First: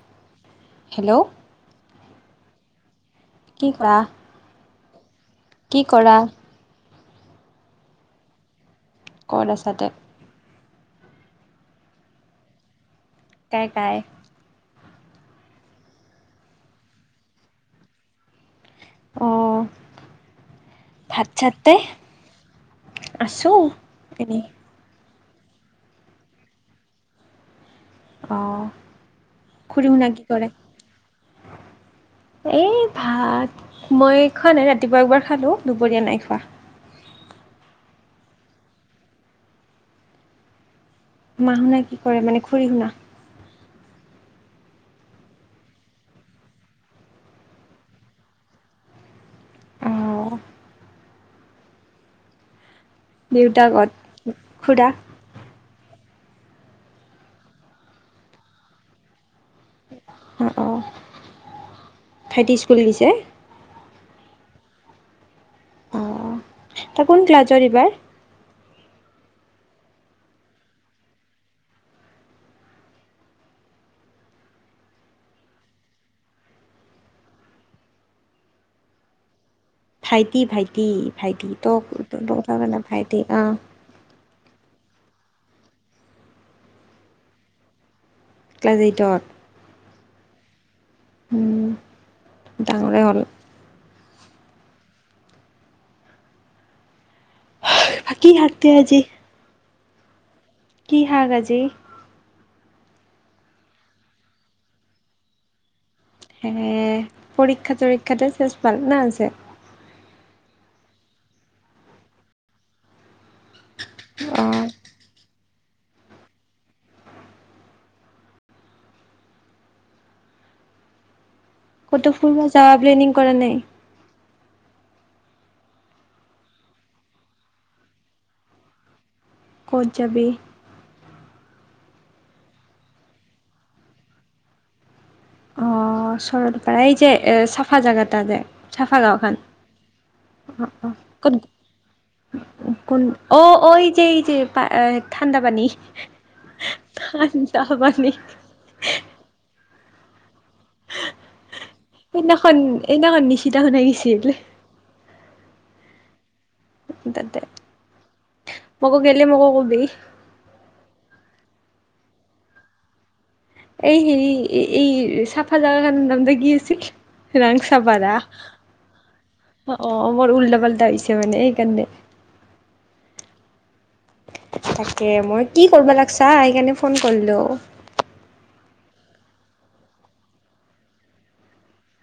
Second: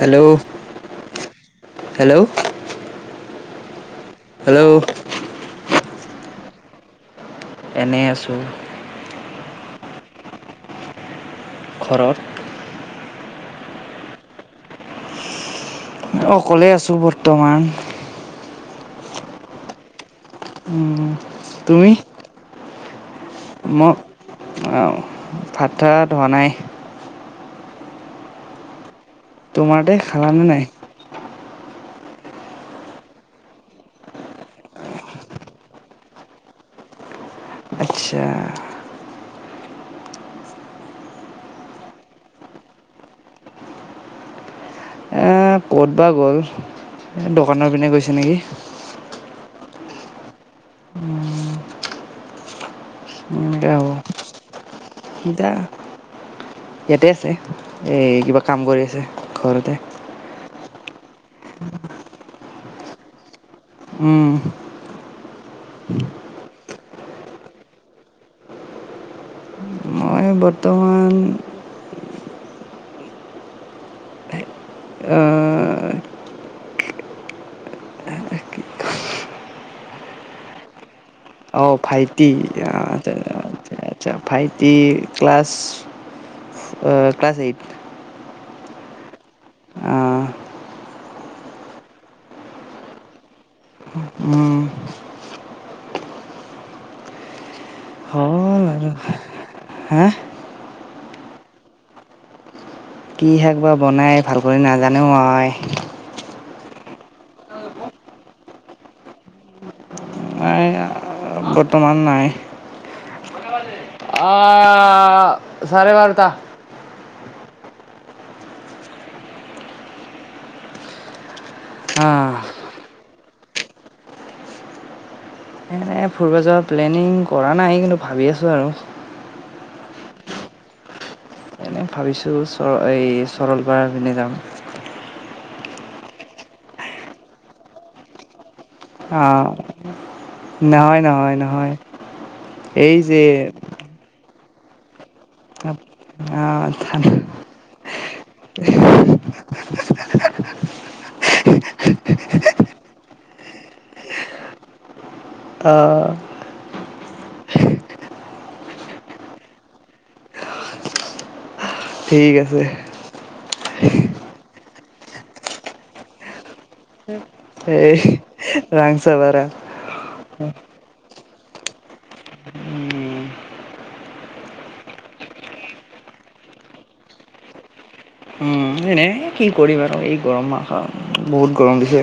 Hello hello hello [inaudible] কি কৰা hello কি কৰা এনেই আছোঁ ক'ত আছাতে ঘৰত কাই কাই অকলে আছোঁ বৰ্তমান অঁ তুই আছো ম এনেই অ ভাত তাত হোৱা নাই অ। খুৰী তোমাৰতে খালানে নাই? এ ভাত মই খোৱা নাই ৰাতিপুৱা একবাৰ খালো দুপৰীয়া নাই খোৱা। আচ্ছা। মাহ শুনা কি কৰে মানে খ়ী শুনা এ ক'ত বা গ'ল দোকানৰ পিনে গৈছে নেকি। [unintelligible] অহ দেউতা এনেকৈ হ'ব কত? খুৰা এতিয়া ইয়াতে আছে এ কিবা কাম কৰি আছে ঘৰতে অঁ ভাইটি স্কুল দিছে? উম। আহ, তাৰ কোন ক্লাছত এইবাৰ? মই বৰ্তমান [inaudible] ভাইটি, ভাইটি, ভাইটি ত অঁ ভাইটী, কথা [unintelligible] মানে ভাইটি আহ আচ্ছা। ভাইটি ক্লাছ ক্লাছ এইট ক্লাজ এইটত উম ডাঙৰে হ'ল। উম, বাকী হ'ল হাৰতি আৰু আজি হা কি হাক আজি কি শাক বা বনাই ভাল কৰি নাজানো মই হে পৰীক্ষা চৰীক্ষাতে চেছ ভাল না আছে? নাই [unintelligible] বৰ্তমান নাই। অ'। আহ। চাৰে বাৰ্তা [inaudible] কত আহ ফুৰিব যাবা প্লেনিং কৰা নাই? [inaudible] এনেই ফুৰব যৰ প্লেনিং কৰা নাই কিন্তু ভাবি আছোঁ আৰু কত জাবী? [inaudible] ম ভাবিছোঁ এই চৰল পৰা পিনে যাম। অ চৰল পাৰা এই যে এ চাফা জাগা এটা যে চাফা গাঁও খান আহ অ, অ নহয় নহয় কোন নহয় এই কোন যে অ ঐ যে যে ঠাণ্ডা পানী আহ আহ ঠান্দা নি [unintelligible] সদিখন এদিখন নিচিনা হত আহিছিল। অ। [inaudible] তাতে মোকো গেলে মোকো কবি। ঠিক আছে। এই হেৰি এই চাফা জগাৰ নাম টা কি আছিল এই ৰাংচাপাৰা ৰাংচাপাৰা। অ অ মোৰ উল্টা পাল্টা হৈছে নে এই কে তাকে মই কি কৰিব লাগছা সেইকাৰণে ফোন কৰিলো উ এনে কি কৰিম আৰু এই গৰম মাহ আৰু বহুত গৰম দিছে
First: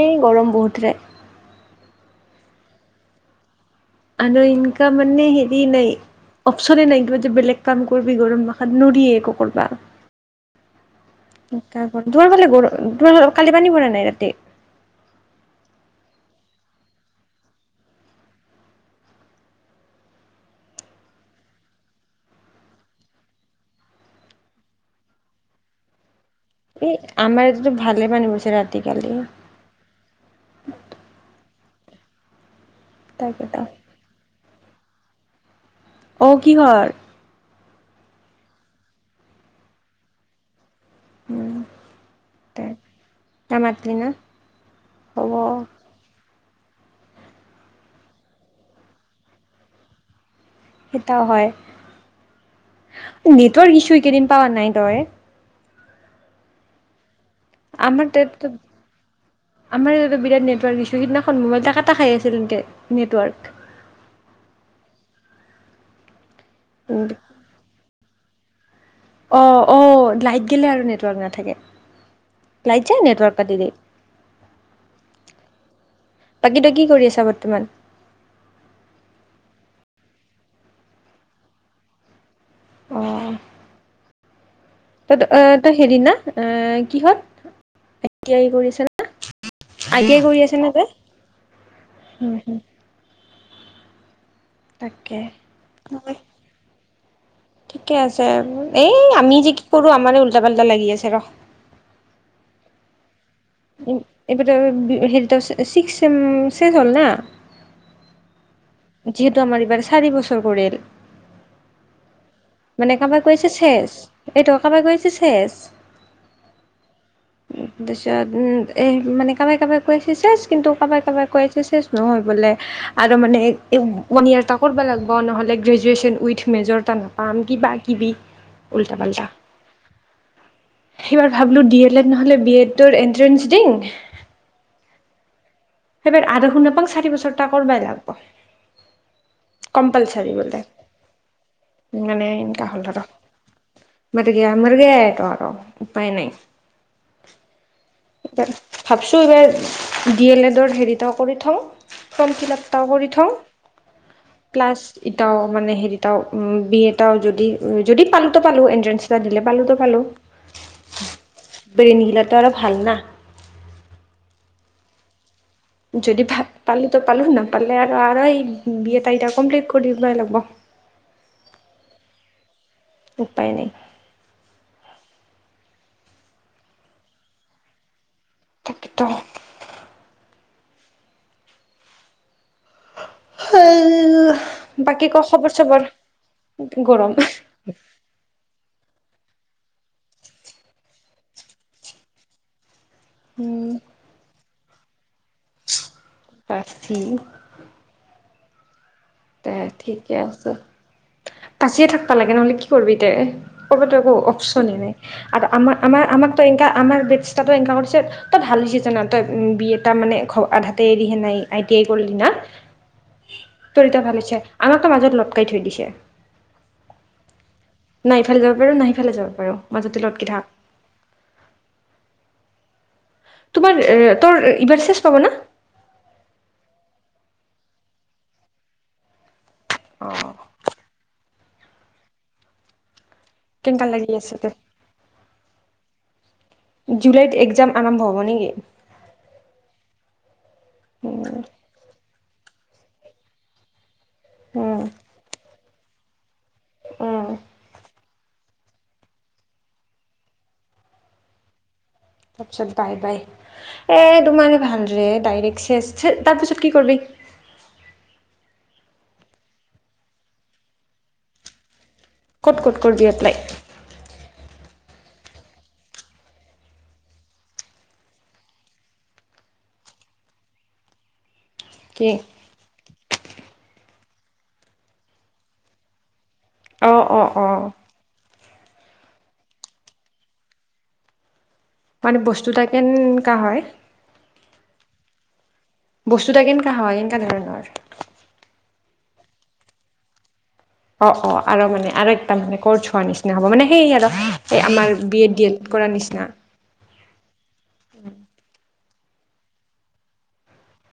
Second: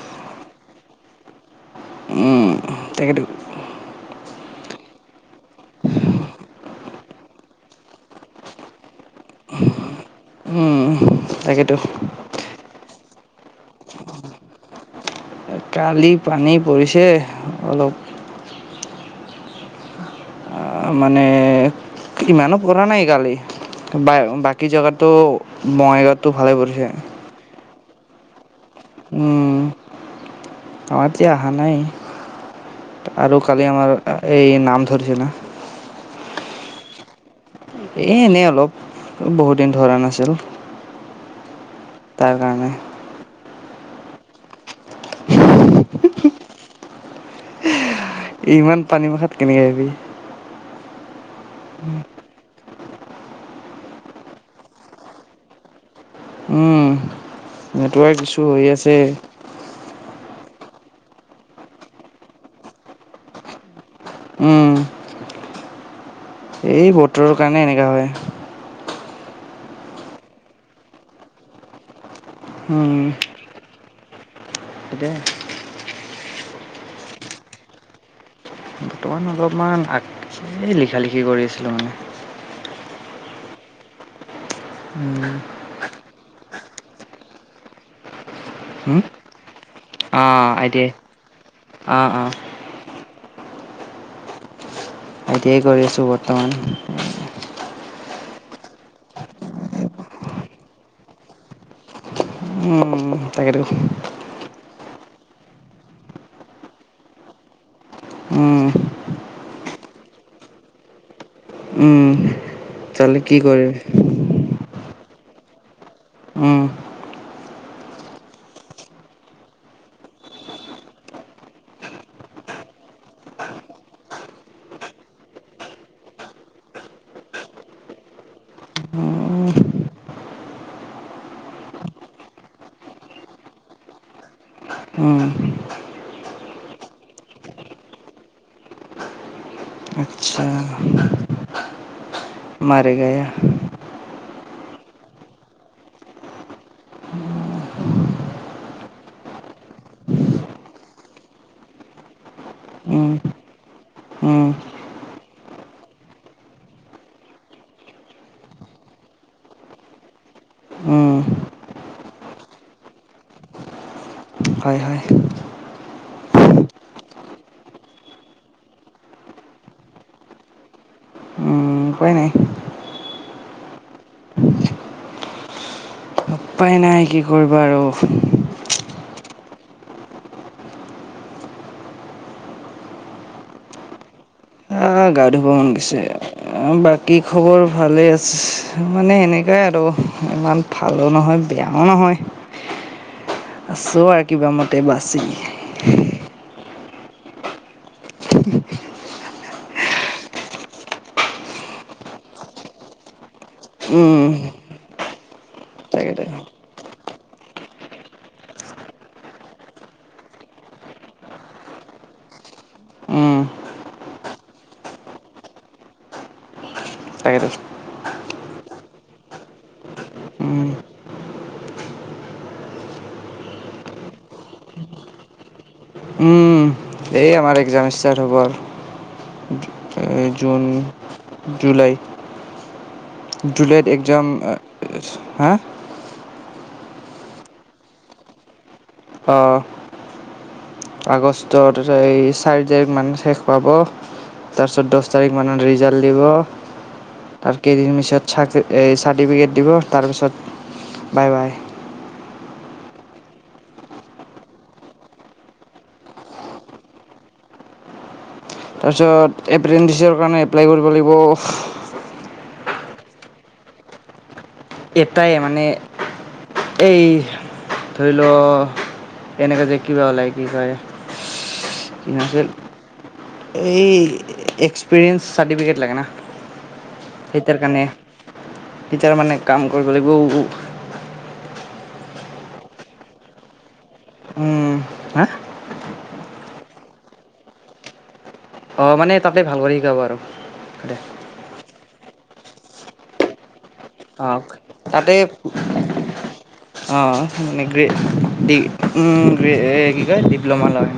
এই গৰম বহুতৰে উ তাকে টো আৰু এনো মানে হেৰি নাই অপচনে নাই কিবা যে বেলেগ কাম কৰিবি গৰম ভাষাত নোৰি একো কৰবা উম, তাকেতো [inaudible] তোমাৰ কালি পানী পৰা নাই ৰাাতি কালি পানী পৰিছে অলপ মানে ইমানো পৰা নাই কালি বা বাকী জেগাতো বঙাইগাঁৱত টো ভালে পৰিছে ভালেই পানি পৰিছে ৰাতি কালি উম, আমাৰ এতিয়া অহা নাই আৰু তাকেতো কালি আমাৰ এই নাম ধৰিছি না অ কিহৰ এ এনেই অলপ বহুতদিন ধৰা নাছিলো উম তাৰ কাৰণে নামাতলি না হ'ব ইমান পানী মুখাত কেনেকে আহিবি সেইটাও হয় নেটৱৰ্ক ইছু এইকেইদিন পাৱা নাই তই উম, আমাৰ নেটৱৰ্ক ইছ্যু তাত হৈ আছে আমাৰ ইয়াতে বিৰাট নেটৱৰ্ক দিছু সিদিনাখন মোবাইল এাকটা খাই আছিল একে নেটৱৰ্ক উম, এই বতৰৰ কাৰণে এনেকুৱা হয় অ অ লাইট গেলে আৰু নেটৱৰ্ক নাথাকে লাইট যাই উম। নেটৱৰ্ক কাতি দিয়ে [unintelligible] বাকী তো কি কৰি আছা বৰ্তমান অণ অলপমান আ লিখা লিখি কৰি আছিলোঁ মানে অঁ তই উম, অ তই হেৰি না এ কিহত আই তি আই কৰি আছা হুম? না আই তি আই কৰি অ' আছা না টি তই আই। অ' অ'। তাকে আই তি আই ৰি আছো বৰ্তমান তিকে আছে এই আমি যে কি কৰো আমাৰ উল্টা পাল্টা লাগি আছে ৰ উম উম উম তাগৰ এইবাৰ হেৰিত চিক্স শে হ'ল না উম, যিহেতু আমাৰ এইবাৰ চাৰি বছৰ কৰিল উম। মানে তালে কাৰোবাৰ কি কৈছে কৰে? চেষ এইটো কাৰোবাৰ কৈছে তাৰপিছত উম, উ এ মানে কাব কাব কৈছেে কিন্তু ক কাবাই কৈছেেষ নহয় বোলে আৰু মানে ওৱান ইয়ৰ এটা কৰিব লাগিব নহলে গ্ৰেজুৱেচন উই মেজৰটা পাম কি বা কিব উল্টা পাল্টা উম, এইবাৰ ভাবলো ড এড এড নহলে বি এডৰ এনট্ৰেন্স দিম উম। সবাৰ আ শু নাপাং চাৰি বছৰটা কৰবাই লাগিব কম্পালচাৰী আচ্ছা। বলে মানে এনেকা হ'ল মাৰে আৰু গায়া। মাৰগে মাৰগেটো আৰু উপায় নাই ভাবছো এইবাৰ ডি এল এডৰ থ ফ ফ উম, থওঁ উম, প্লাছ এ মানে হেৰি বি এটা যদি যদি পালো পালো এনট্ৰেঞ্চ এটা দিলে পালো পালো উম। ব্ৰেইন হিল আৰু ভাল ন হয় হয়। যদি ভ পালো তো পালো নাপালে আৰু আৰু এই বি এটা এটা কমপ্লিট কৰি দই লব উম, উপায় নাই। উপায় নাই উপায় নাই কি কৰিবা আৰু তাকেতো [inaudible] [inaudible] হ গা ধুব খবৰ মন চবৰ গৈছে গৰম বাকী খবৰ ভালেই আছে মানে এেনেকাই আৰু ইমান ভালো নহয় বিয়া ন হয়য় উম আছো আৰু কিবা মত তে বছ ই [inaudible] দে ঠিকে আছে বাচিয়ে থাকবা লাগে নহ'লে কি কৰিবি দে ক'বাতো একো উম অপশচনে নাই আৰু আমাৰ আমাৰ তাকে আমাক তাকে এ আমাৰ ব এ কৰিছে তই ভাল জান তই বি এটা মানে আধাতে এৰিহে নাই আই টি আই কৰি ন উম ৰিত ভালিছে আমাক তো মাজত লটকাই থৈ দিছে তাকেতো নাই ইফালে যাব পাৰো নাই ইফালে যাব পাৰো মাজতে লগতকি থাক উম তোমাৰ তোৰ ইবাৰ শেষ পাব ন উম এই আমাৰ এক্সাম ষ্টাৰ্ট হ'ব অ জুন জুলাই কেনকা জুলাইত লাগি একগ্জাম আছে দে হা জুলাইত এক্সাম আৰম্ভ হব নেকি আহ উম আগষ্ট ত চাৰ্জাৰ মানে শেষ পাব তাৰপিছত দহ তাৰিখ মানে ৰিজাল্ট উম তেৱ তাৰ কেইদিন মিছত চ এই চাৰ্টিফিকেট দিব তাৰপিছত বাই বাই তাৰপিছত বাই বাই এ তোমাৰ ভালৰে ডাইৰে্ শে তাৰপিছত কি কৰবি তাৰপিছত এপ্ৰেণ্ডিছৰ কাৰণে এপ্লাই কৰিব লাগিব ক'ত ক'ত কৰিবি এপ্লাই এটাই মানে এই ধৰি লও এনেকোৱা যে কিবা ওলায় কি কয় কি নাম আছিল এই এক্সপিৰিয়েন্ঞ্চ চাৰ্টিফিকেট লাগে না আহ অ অ এতিয়া মানে কাম কৰিব লাগিব মানে বস্তুত কেন কা হয় হা বস্তুতা কেনকা হায় কেনকা ধৰণ অ মানে তাকে ভাল কৰি শিকাব আৰু অ অ আৰু মানে আৰু একটা মানে কৌৰচ হোৱাৰ নিচিনা হব মানে সেই আৰু অঁ এই আমাৰ বি এড ডি এড কৰাৰ নিচিনা অ মানে গ্ৰে ডিগ্ৰী গ্ৰে কি ক ডিপ্'ম ল লয়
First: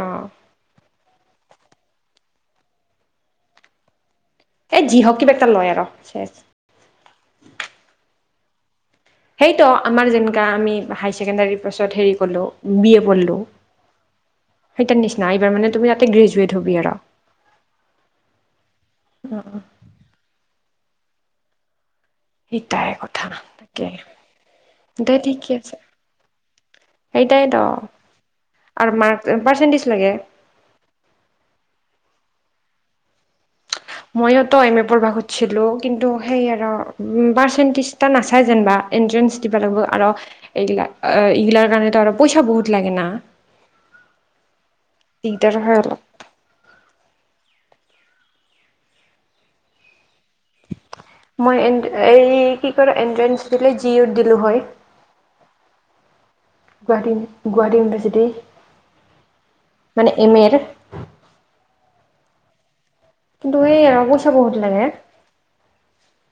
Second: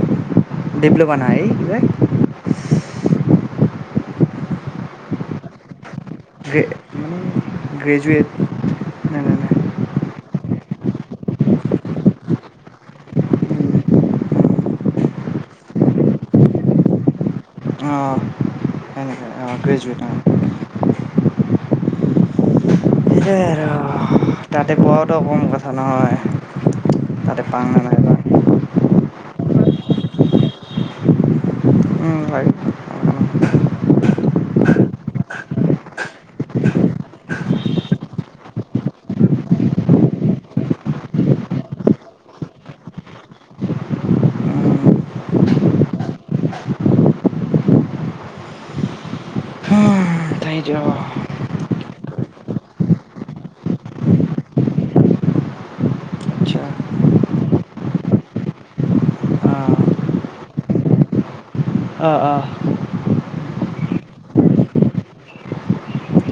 আহ ডিপ্লমা নাই হেহ সেই যি হক কিবা এটাক লয় আৰ গ্ৰে মানে গ্ৰেজুৱেট নাই নাই নাই সেইটো আমাৰ যেনেকা আমি হাই ছেকেণ্ডাৰীৰ পাছত হেৰি ক'লো বি এ পঢ়লো সেইটাৰ নিচিনা এইবাৰ মানে তুমি তাতে গ্ৰেজুৱেট হ'বি আৰু অ গ্ৰেজুৱেট অ সেই সেয়াই কথা সেইয়াই আৰু তাকে তাতে দে পোৱাওতো কম ঠিকে কথা আছে নহয় তাতে সেইটাই ত পাওঁ নে নাই বা আৰু মাৰ পাৰ্চেণ্টেজ লাগে উম হয় মই ত এম এ পঢ় খুজছিলো কিন্তু সেই আৰো পাৰ্চন্টেজ নাচায় যেনবা এনটেৰছ দিব লাগ আৰো আৰো এগলাৰ কাৰণে পইচা বহুত লাগে না সেই সেইটোৱে মই আকৌ এই কি ক এনট্ৰেঞ্চ দিলে জি ইউত দিলো হয় আচ্ছা গুৱাহাটী গুৱাহাটী ইউনিভাৰ্চিটি অঁ মানে এম এৰ অঁ অঁ কিন্তু এই আৰু পইচা বহুত লাগে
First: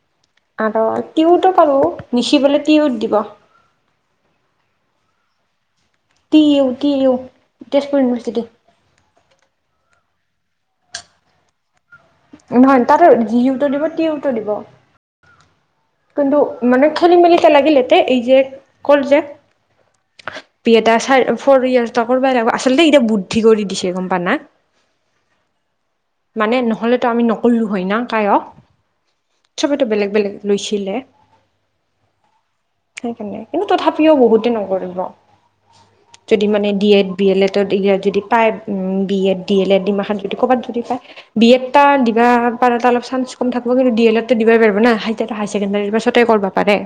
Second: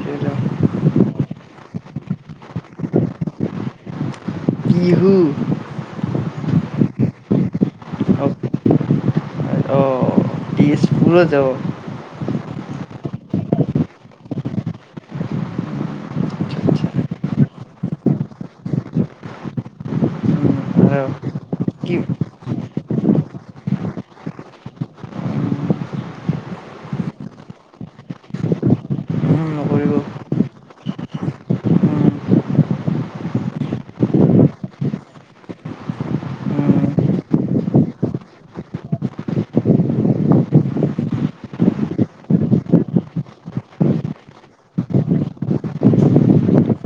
সেইটো আৰু তিওটো পালো লিখিবলৈ তিওত দিব বিহু তি ইউ তি ইউ তেজপুৰ ইউনিভাৰচিটি স্কুলত যাৱ নহয় তাত যিওটো দিব তিওটো দিব কিন্তু আচ্ছা মানে আচ্ছা খেলি মেলিতে লাগিলতে এই যে কল যে বি এ টা আৰু ফৰ কি ইয়াৰ্চটা কৰিব লাগিব আচলতে এতিয়া বুদ্ধি কৰি দিছে গম প নাই মানে নহলেতো আমি নকলো হয় ন কাইক চবেতো বেলেগ বেলেগ লৈছিলে সেইকাৰণে কিন্তু তথাপিও বহুতে নকৰিব যদি মানে ডি এড নকৰিব বি এল এড যদি পায় B Ed D L Ed এইমাখান কবাত পায় যদি কবাত যদি পায় বি এডটা দিবা পাৰ অলপ চান্স কম থাকিব কিন্তু ডি এল এড দিব পাৰিব না হাই ছেকেণ্ডাৰীৰ পাছতে কৰিব পাৰে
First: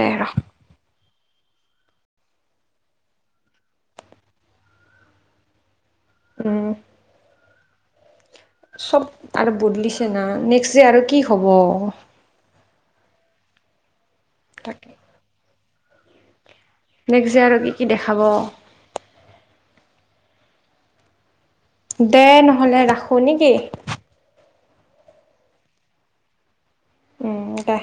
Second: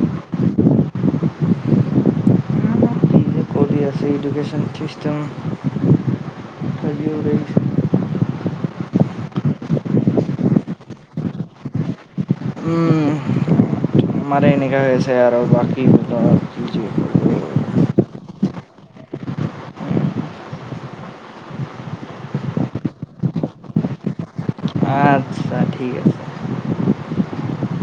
দে অৰো কি যে কৰি আছে এডুকেশ্যন চিষ্টেম উম চব আৰু বদলিছে না নেক্সট যে আৰু কি হব আমাৰে এনেকোৱা হৈছে আৰু বাকী [unintelligible] নেক্ ডে আৰোগি কি দেখাব? দে নহ'লে ৰাখো নেকি। অ', ঠিক আছে। উম, দে।